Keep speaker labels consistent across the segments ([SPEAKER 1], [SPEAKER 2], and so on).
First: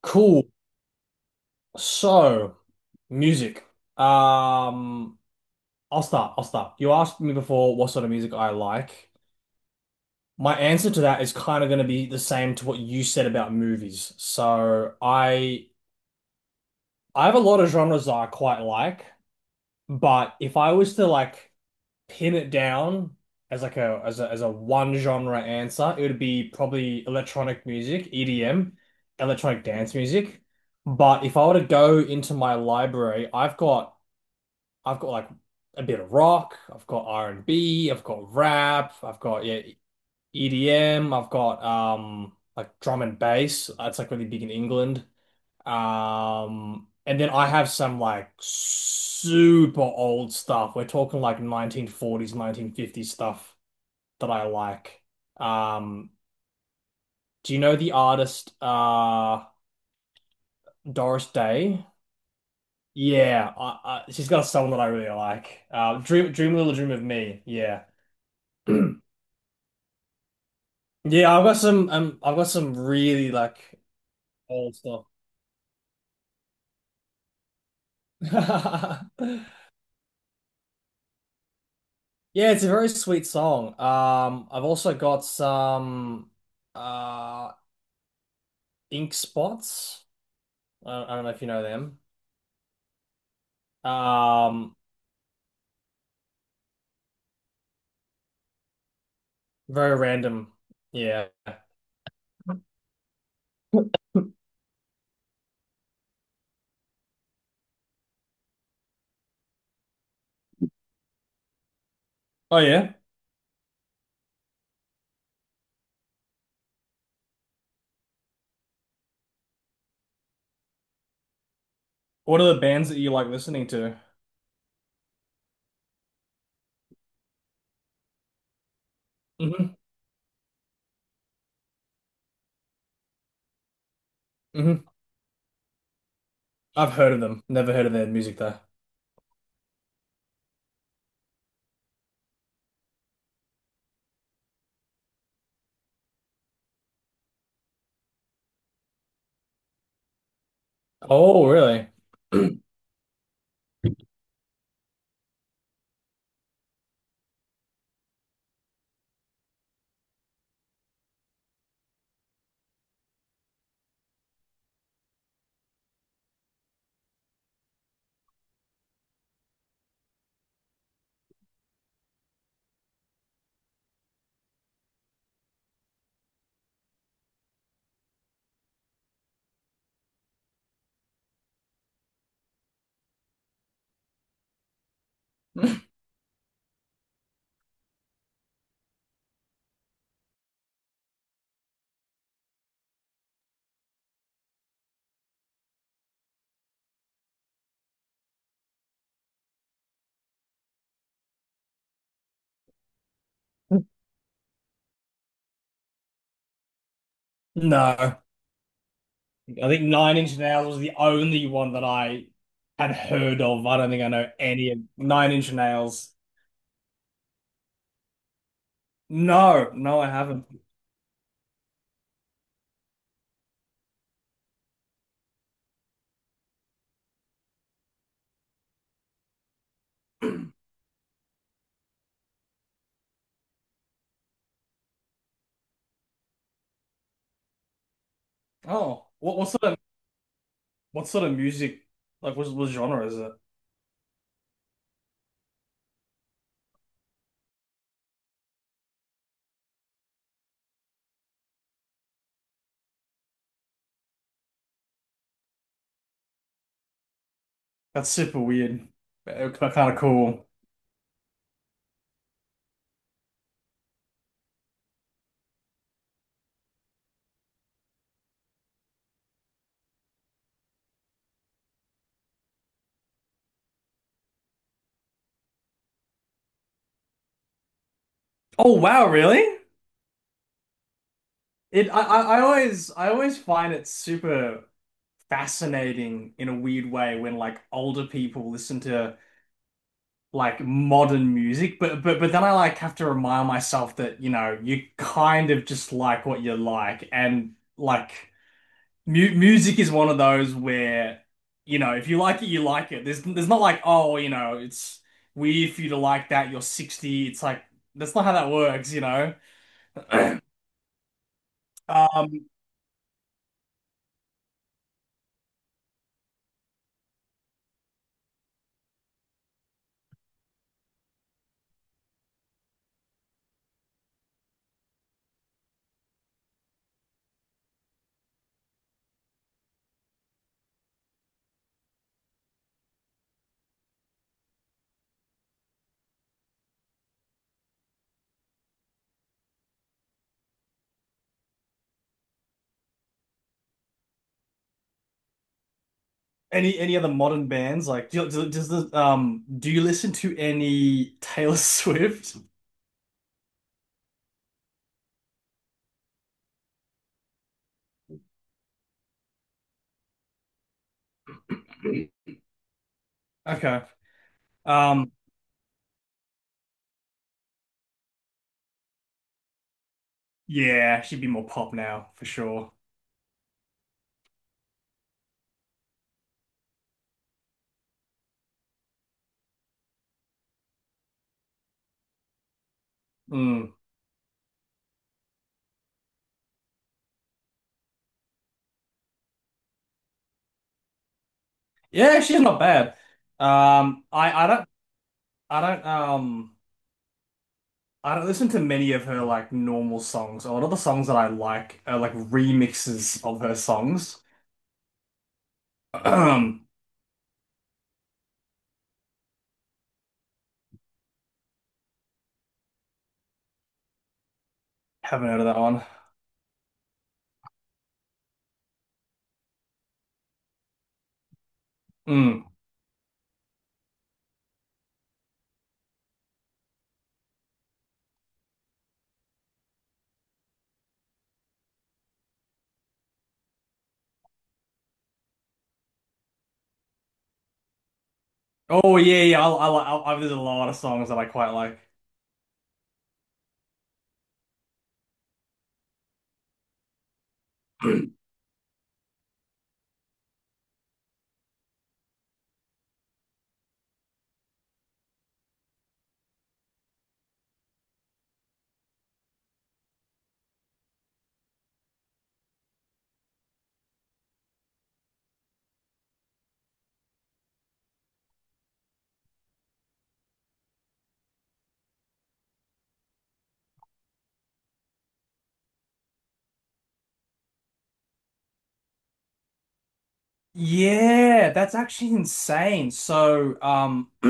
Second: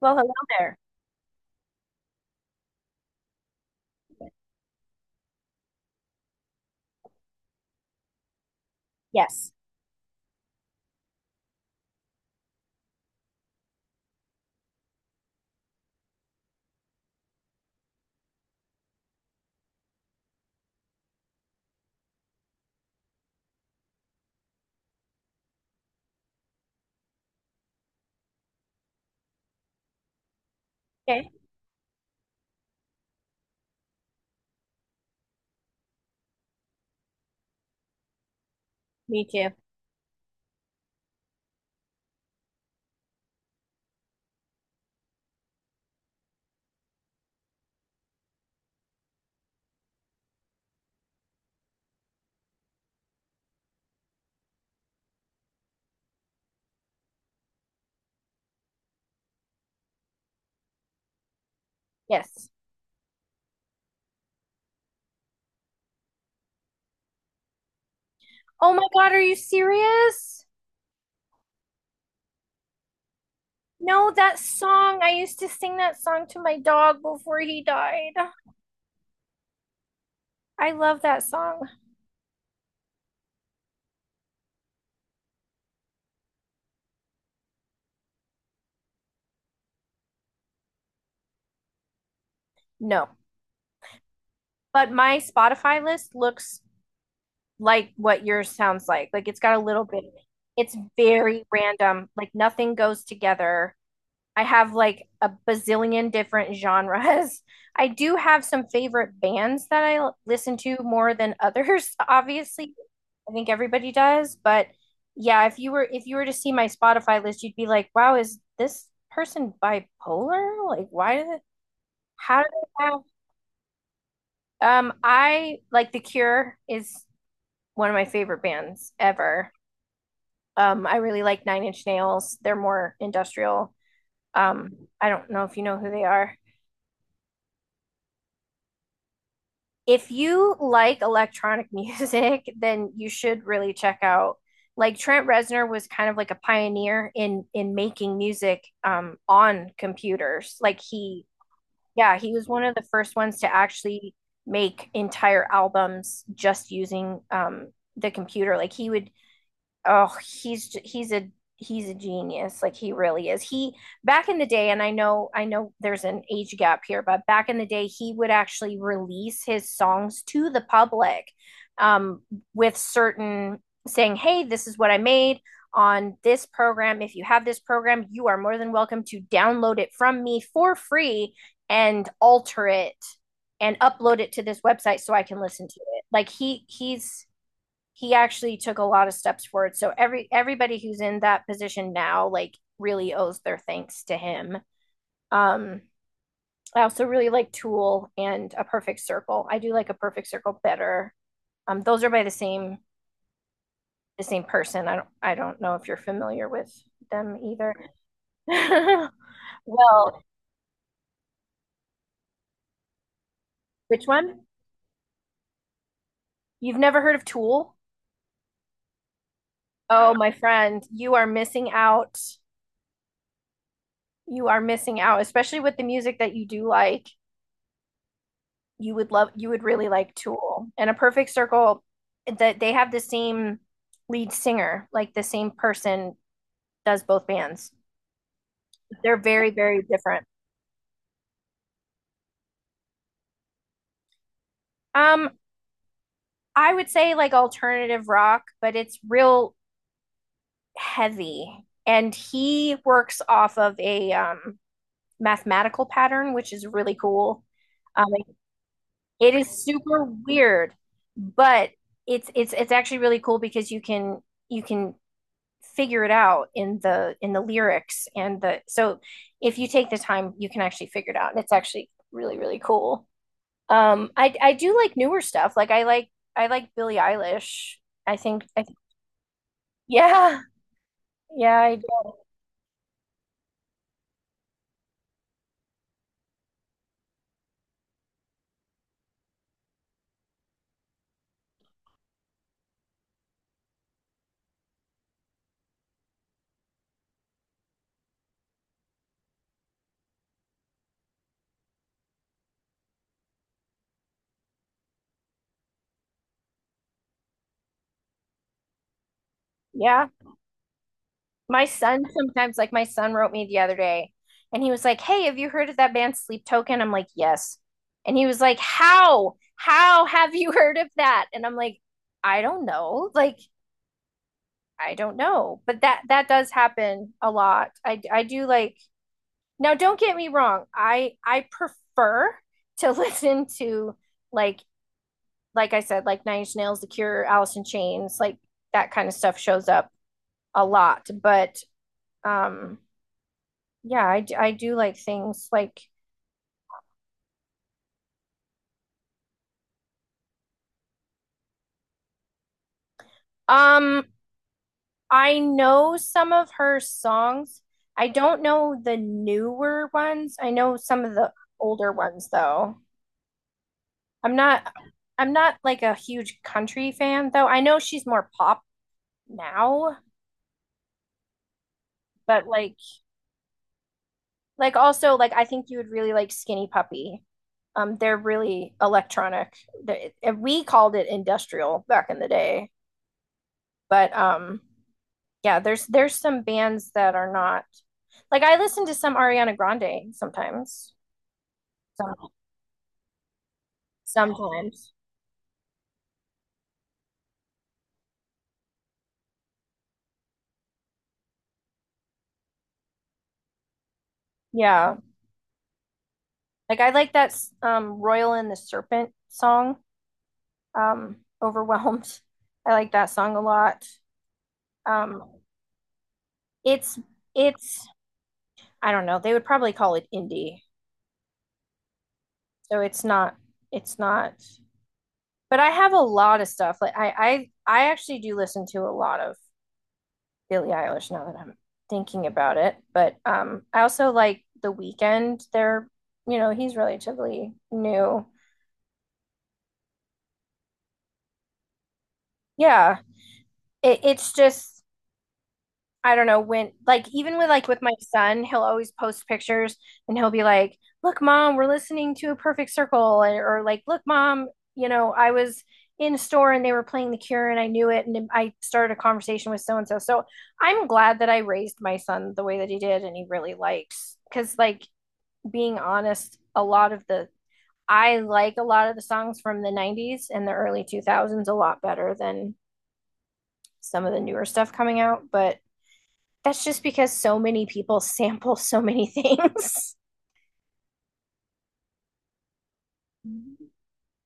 [SPEAKER 1] Well, hello
[SPEAKER 2] Cool.
[SPEAKER 1] there.
[SPEAKER 2] So, music. Um, I'll start. You asked me before what sort of music I like.
[SPEAKER 1] Yes.
[SPEAKER 2] My answer to that is kind of going to be the same to what you said about movies. So, I have a lot of genres that I quite like, but if I was to like pin it down as like a as a as a one genre answer, it would be probably electronic music, EDM, electronic dance music. But
[SPEAKER 1] Okay.
[SPEAKER 2] if I were to go into my library, I've got like a bit of rock, I've got r and B. have got rap, I've
[SPEAKER 1] Me
[SPEAKER 2] got,
[SPEAKER 1] too.
[SPEAKER 2] yeah, EDM, I've got like drum and bass. That's like really big in England. And then I have some like super old stuff. We're talking like 1940s, 1950s stuff that I like. Um do you know the artist Doris Day?
[SPEAKER 1] Yes.
[SPEAKER 2] Yeah, she's got a song that I really like. Dream a Little Dream of Me. Yeah.
[SPEAKER 1] Oh my God, are you serious?
[SPEAKER 2] Yeah, I've got some really like
[SPEAKER 1] No, that
[SPEAKER 2] old
[SPEAKER 1] song.
[SPEAKER 2] stuff.
[SPEAKER 1] I used to sing that song to my dog before he died. I love that song.
[SPEAKER 2] Yeah, it's a very sweet song. I've also got some uh Ink Spots. I don't know if you know them.
[SPEAKER 1] No,
[SPEAKER 2] Um
[SPEAKER 1] but my Spotify list looks like what yours sounds like. Like it's got a little
[SPEAKER 2] Very
[SPEAKER 1] bit,
[SPEAKER 2] random.
[SPEAKER 1] it's
[SPEAKER 2] Yeah.
[SPEAKER 1] very random. Like nothing goes together. I have like a bazillion different genres. I do have some favorite bands that listen to more than others,
[SPEAKER 2] Oh
[SPEAKER 1] obviously.
[SPEAKER 2] yeah.
[SPEAKER 1] I think everybody does, but yeah, if you were to see my Spotify list, you'd be like, "Wow, is this person bipolar? Like, why did it, how
[SPEAKER 2] What
[SPEAKER 1] did
[SPEAKER 2] are the
[SPEAKER 1] they
[SPEAKER 2] bands that
[SPEAKER 1] have
[SPEAKER 2] you like listening to?
[SPEAKER 1] I like The Cure is one of my favorite bands ever.
[SPEAKER 2] Hmm.
[SPEAKER 1] I really like Nine Inch Nails. They're more industrial. Um
[SPEAKER 2] Hmm.
[SPEAKER 1] I don't know if you know who they are.
[SPEAKER 2] I've heard of them. Never heard of their music though.
[SPEAKER 1] If you like electronic music, then you should really check out like Trent Reznor was kind of like a pioneer in making music on computers. Like he,
[SPEAKER 2] Oh, really?
[SPEAKER 1] yeah, he was one of the first ones to actually make entire albums just using the computer. Like he would, oh he's a genius, like he really is. He back in the day, and I know there's an age gap here, but back in the day he would actually release his songs to the public, um, with certain saying, hey, this is what I made on this program. If you have this program, you are more than welcome to download it from me for free and alter it and upload it to this website so I can listen to it. Like he, he actually took a lot of steps forward. So everybody who's in that position now, like, really owes their thanks to him. Um, I also really like Tool and A Perfect Circle. I do like A Perfect Circle better. Um, those are by the same person. I don't know if you're familiar with them either.
[SPEAKER 2] No. I think Nine
[SPEAKER 1] Well,
[SPEAKER 2] Inch Nails was the only one that I had heard of. I don't think
[SPEAKER 1] which
[SPEAKER 2] I know
[SPEAKER 1] one?
[SPEAKER 2] any of Nine Inch Nails.
[SPEAKER 1] You've never heard of Tool?
[SPEAKER 2] No, no, I
[SPEAKER 1] Oh, my
[SPEAKER 2] haven't.
[SPEAKER 1] friend, you are missing out. You are missing out, especially with the music that you do like. You would really like Tool. And A Perfect Circle, that they have the same lead singer. Like, the same person does both bands.
[SPEAKER 2] Oh,
[SPEAKER 1] They're
[SPEAKER 2] what
[SPEAKER 1] very,
[SPEAKER 2] sort of
[SPEAKER 1] very different.
[SPEAKER 2] music like what genre is it?
[SPEAKER 1] Um, I would say like alternative rock, but it's real heavy. And he works off of a mathematical pattern, which is really cool.
[SPEAKER 2] That's
[SPEAKER 1] Um,
[SPEAKER 2] super weird,
[SPEAKER 1] it
[SPEAKER 2] but
[SPEAKER 1] is
[SPEAKER 2] kind of
[SPEAKER 1] super
[SPEAKER 2] cool.
[SPEAKER 1] weird, but it's actually really cool because you can figure it out in the lyrics and the so if you take the time you can actually figure it out, and it's actually really, really cool. I do like newer stuff. Like I like Billie Eilish. i think i
[SPEAKER 2] Oh
[SPEAKER 1] think
[SPEAKER 2] wow, really?
[SPEAKER 1] yeah, yeah, I
[SPEAKER 2] It
[SPEAKER 1] do.
[SPEAKER 2] I always find it super fascinating in a weird way when like older people listen to like modern music, but then I like have to remind myself that, you kind of just like what you like and like mu music is one of those where, if you like it, you like it. There's not like, oh, it's weird for you to like that, you're 60. It's like that's not how that works.
[SPEAKER 1] Yeah, my son
[SPEAKER 2] Um
[SPEAKER 1] sometimes, like, my son wrote me the other day and he was like, hey, have you heard of that band Sleep Token? I'm like, yes. And he was like, how have you heard of that? And I'm like, I don't know, like, I don't know. But that that does happen a lot. I do like now. Don't get me wrong. I prefer to listen to like like I said, like Nine Inch Nails, The Cure, Alice in Chains, like that kind of stuff shows up a lot. But um, yeah, I do like things like
[SPEAKER 2] any other modern bands like do, you- do does the do you listen to any Taylor Swift?
[SPEAKER 1] um I know some of her songs. I don't know the newer ones. I know some of the older ones though.
[SPEAKER 2] Okay.
[SPEAKER 1] I'm not,
[SPEAKER 2] Um
[SPEAKER 1] I'm not like a huge country fan though. I know she's more pop now,
[SPEAKER 2] yeah, she'd be more pop now for
[SPEAKER 1] but
[SPEAKER 2] sure.
[SPEAKER 1] like also, like, I think you would really like Skinny Puppy. They're really electronic. We called it industrial back in the day,
[SPEAKER 2] Mm.
[SPEAKER 1] but yeah, there's some bands that are not like, I listen to some Ariana Grande sometimes.
[SPEAKER 2] Yeah,
[SPEAKER 1] Some,
[SPEAKER 2] she's not bad. Um, I I don't
[SPEAKER 1] sometimes,
[SPEAKER 2] I don't um I don't listen to many of her like normal songs. A lot of the songs that I like are like remixes of her songs.
[SPEAKER 1] yeah.
[SPEAKER 2] Haven't
[SPEAKER 1] Like I like that Royal and the Serpent song. um, Overwhelmed. I like that song a lot. Um,
[SPEAKER 2] heard of that one.
[SPEAKER 1] it's it's I don't know. They would probably call it indie.
[SPEAKER 2] Mm.
[SPEAKER 1] So it's not, it's not. But I have a lot of stuff. Like I actually do listen to a lot of Billie Eilish now that I'm thinking about it. But I also like The Weekend. They're, you know, he's relatively new.
[SPEAKER 2] Oh yeah, yeah. I like I, There's a lot of songs that I quite like.
[SPEAKER 1] Yeah. It, it's just, I don't know when, like, even with, like, with my son, he'll always post pictures and he'll be like, "Look, mom, we're listening to A Perfect Circle," or like, "Look, mom, you know, I was in a store and they were playing The Cure and I knew it and I started a conversation with so and so." So I'm glad that I raised my son the way that he did and he really likes, because, like, being honest, a lot of the, I like a lot of the songs from the 90s and the early 2000s a lot better than some of the newer stuff coming out, but that's just because so many people sample so many things.
[SPEAKER 2] Yeah, that's actually insane. So uh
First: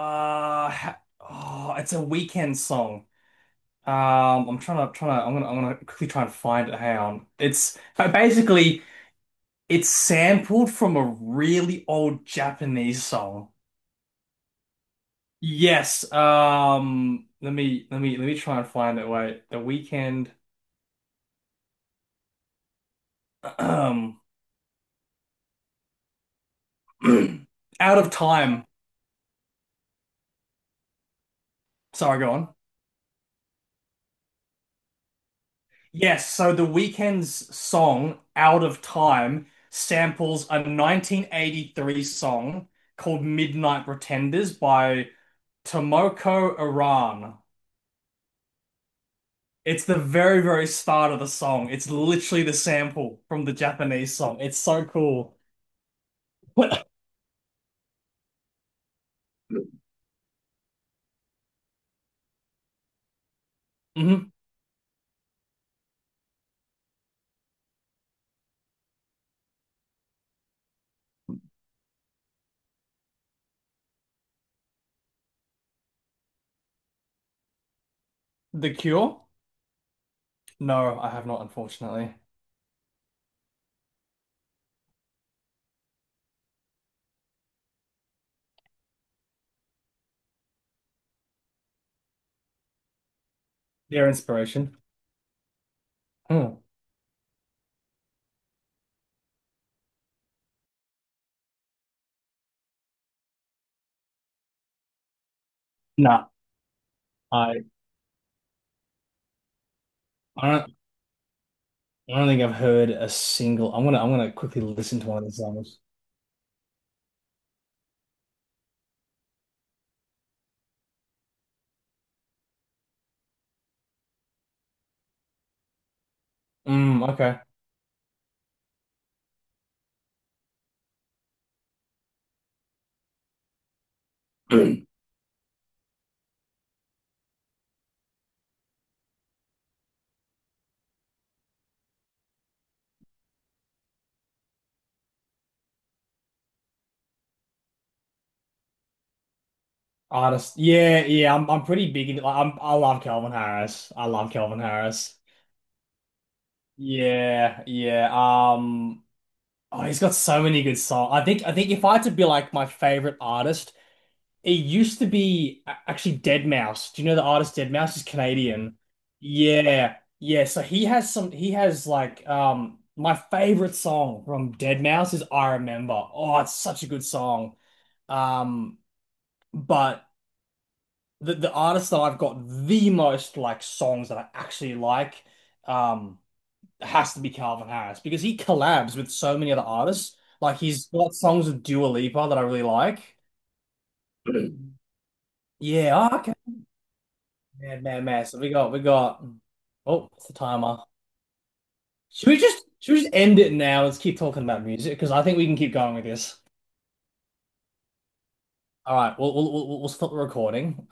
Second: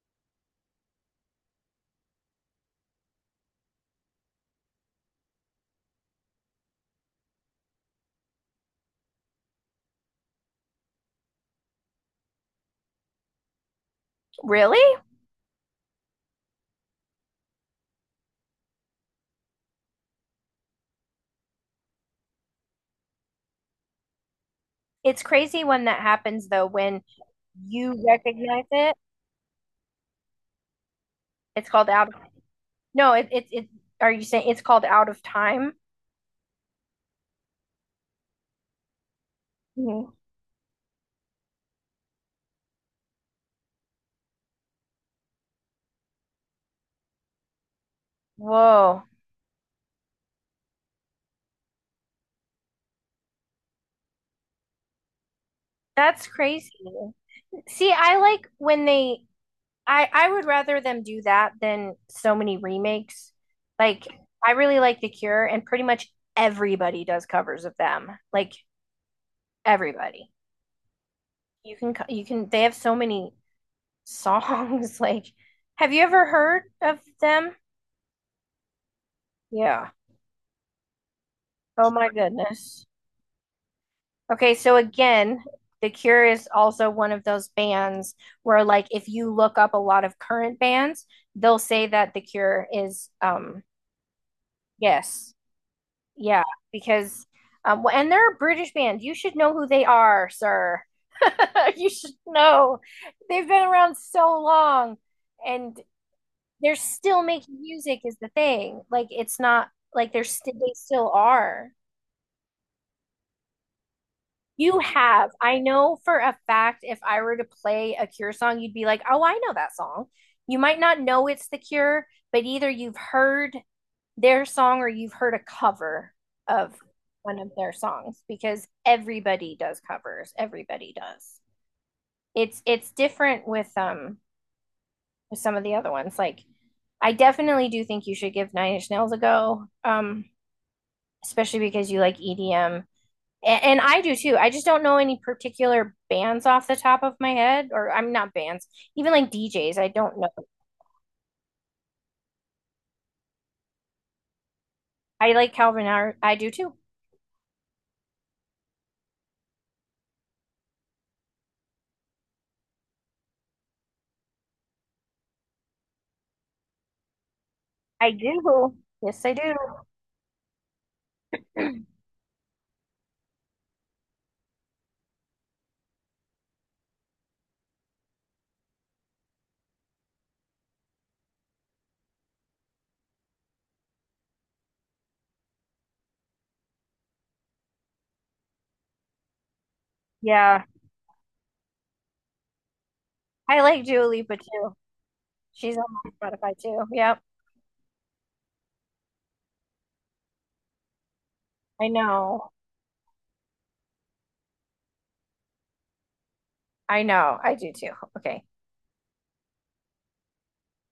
[SPEAKER 2] ha- oh, it's a Weekend song. I'm trying to I'm gonna quickly try and find it. Hang on. It's But basically it's sampled from a really old Japanese song.
[SPEAKER 1] Really?
[SPEAKER 2] Yes. Let me try and find it. Wait. The Weekend. Um.
[SPEAKER 1] It's crazy when that happens though, when
[SPEAKER 2] Out
[SPEAKER 1] you
[SPEAKER 2] of
[SPEAKER 1] recognize
[SPEAKER 2] Time.
[SPEAKER 1] it. It's called out of,
[SPEAKER 2] Sorry. Go on.
[SPEAKER 1] no, it, are you saying it's called Out of Time?
[SPEAKER 2] Yes. So the Weekend's song Out of Time
[SPEAKER 1] Mhm.
[SPEAKER 2] samples a 1983 song called Midnight Pretenders by Tomoko Aran.
[SPEAKER 1] Whoa,
[SPEAKER 2] It's the very, very start of the song. It's literally the sample from the Japanese song. It's so cool.
[SPEAKER 1] that's crazy.
[SPEAKER 2] What?
[SPEAKER 1] See, I like when they, I would rather them do that than so many remakes. Like,
[SPEAKER 2] Hmm.
[SPEAKER 1] I really like The Cure and pretty much everybody does covers of them. Like everybody. You can, they have so many songs. Like, have you ever heard of them?
[SPEAKER 2] The Cure?
[SPEAKER 1] Yeah.
[SPEAKER 2] No, I have not,
[SPEAKER 1] Oh my
[SPEAKER 2] unfortunately.
[SPEAKER 1] goodness. Okay, so again, The Cure is also one of those bands where, like, if you look up a lot of current bands, they'll say that The Cure is,
[SPEAKER 2] Their inspiration?
[SPEAKER 1] yes, yeah,
[SPEAKER 2] Hmm.
[SPEAKER 1] because, and they're a British band. You should know who they are, sir. You should know. They've been around so long, and
[SPEAKER 2] Nah,
[SPEAKER 1] they're still making
[SPEAKER 2] I,
[SPEAKER 1] music is the thing. Like it's not, like they're
[SPEAKER 2] I
[SPEAKER 1] st
[SPEAKER 2] don't,
[SPEAKER 1] they still are.
[SPEAKER 2] I don't think I've heard a single. I'm gonna quickly
[SPEAKER 1] You
[SPEAKER 2] listen to one of
[SPEAKER 1] have.
[SPEAKER 2] the
[SPEAKER 1] I
[SPEAKER 2] songs.
[SPEAKER 1] know for a fact if I were to play a Cure song, you'd be like, "Oh, I know that song." You might not know it's The Cure, but either you've heard their song or you've heard a cover of
[SPEAKER 2] Mm,
[SPEAKER 1] one of their songs because everybody does covers. Everybody does. It's different
[SPEAKER 2] okay.
[SPEAKER 1] with some of the other ones. Like, I definitely do think you should give Nine Inch Nails a go. Especially because you like EDM. And I do too. I just don't know any particular bands off the top of my head, or I'm not bands, even, like, DJs. I don't know.
[SPEAKER 2] Artist. Yeah, yeah. I'm pretty big into. Like, I love Calvin Harris. I love Calvin Harris.
[SPEAKER 1] I like Calvin Harris. I do too.
[SPEAKER 2] Yeah, yeah. Oh, he's got so many good songs. I think if I had to be like my favorite artist, it used to be actually deadmau5. Do you know the artist deadmau5 is
[SPEAKER 1] I do.
[SPEAKER 2] Canadian?
[SPEAKER 1] Yes, I do.
[SPEAKER 2] Yeah. Yeah, so he has some he has like my favorite song from deadmau5 is I Remember. Oh, it's such a good song. Um but the artist that I've got the most like songs that I actually like um has to be Calvin Harris because he collabs with so many other artists. Like
[SPEAKER 1] Yeah.
[SPEAKER 2] he's got songs with Dua Lipa that I really like.
[SPEAKER 1] I like Dua Lipa too. She's on
[SPEAKER 2] Yeah,
[SPEAKER 1] my
[SPEAKER 2] oh, okay.
[SPEAKER 1] Spotify too. Yep.
[SPEAKER 2] Man, man, man. So we got oh, it's the timer.
[SPEAKER 1] I know.
[SPEAKER 2] Should we just end it now? Let's keep talking about music because I think we can keep going with this.
[SPEAKER 1] I know. I do too. Okay.
[SPEAKER 2] All right, we'll stop the recording.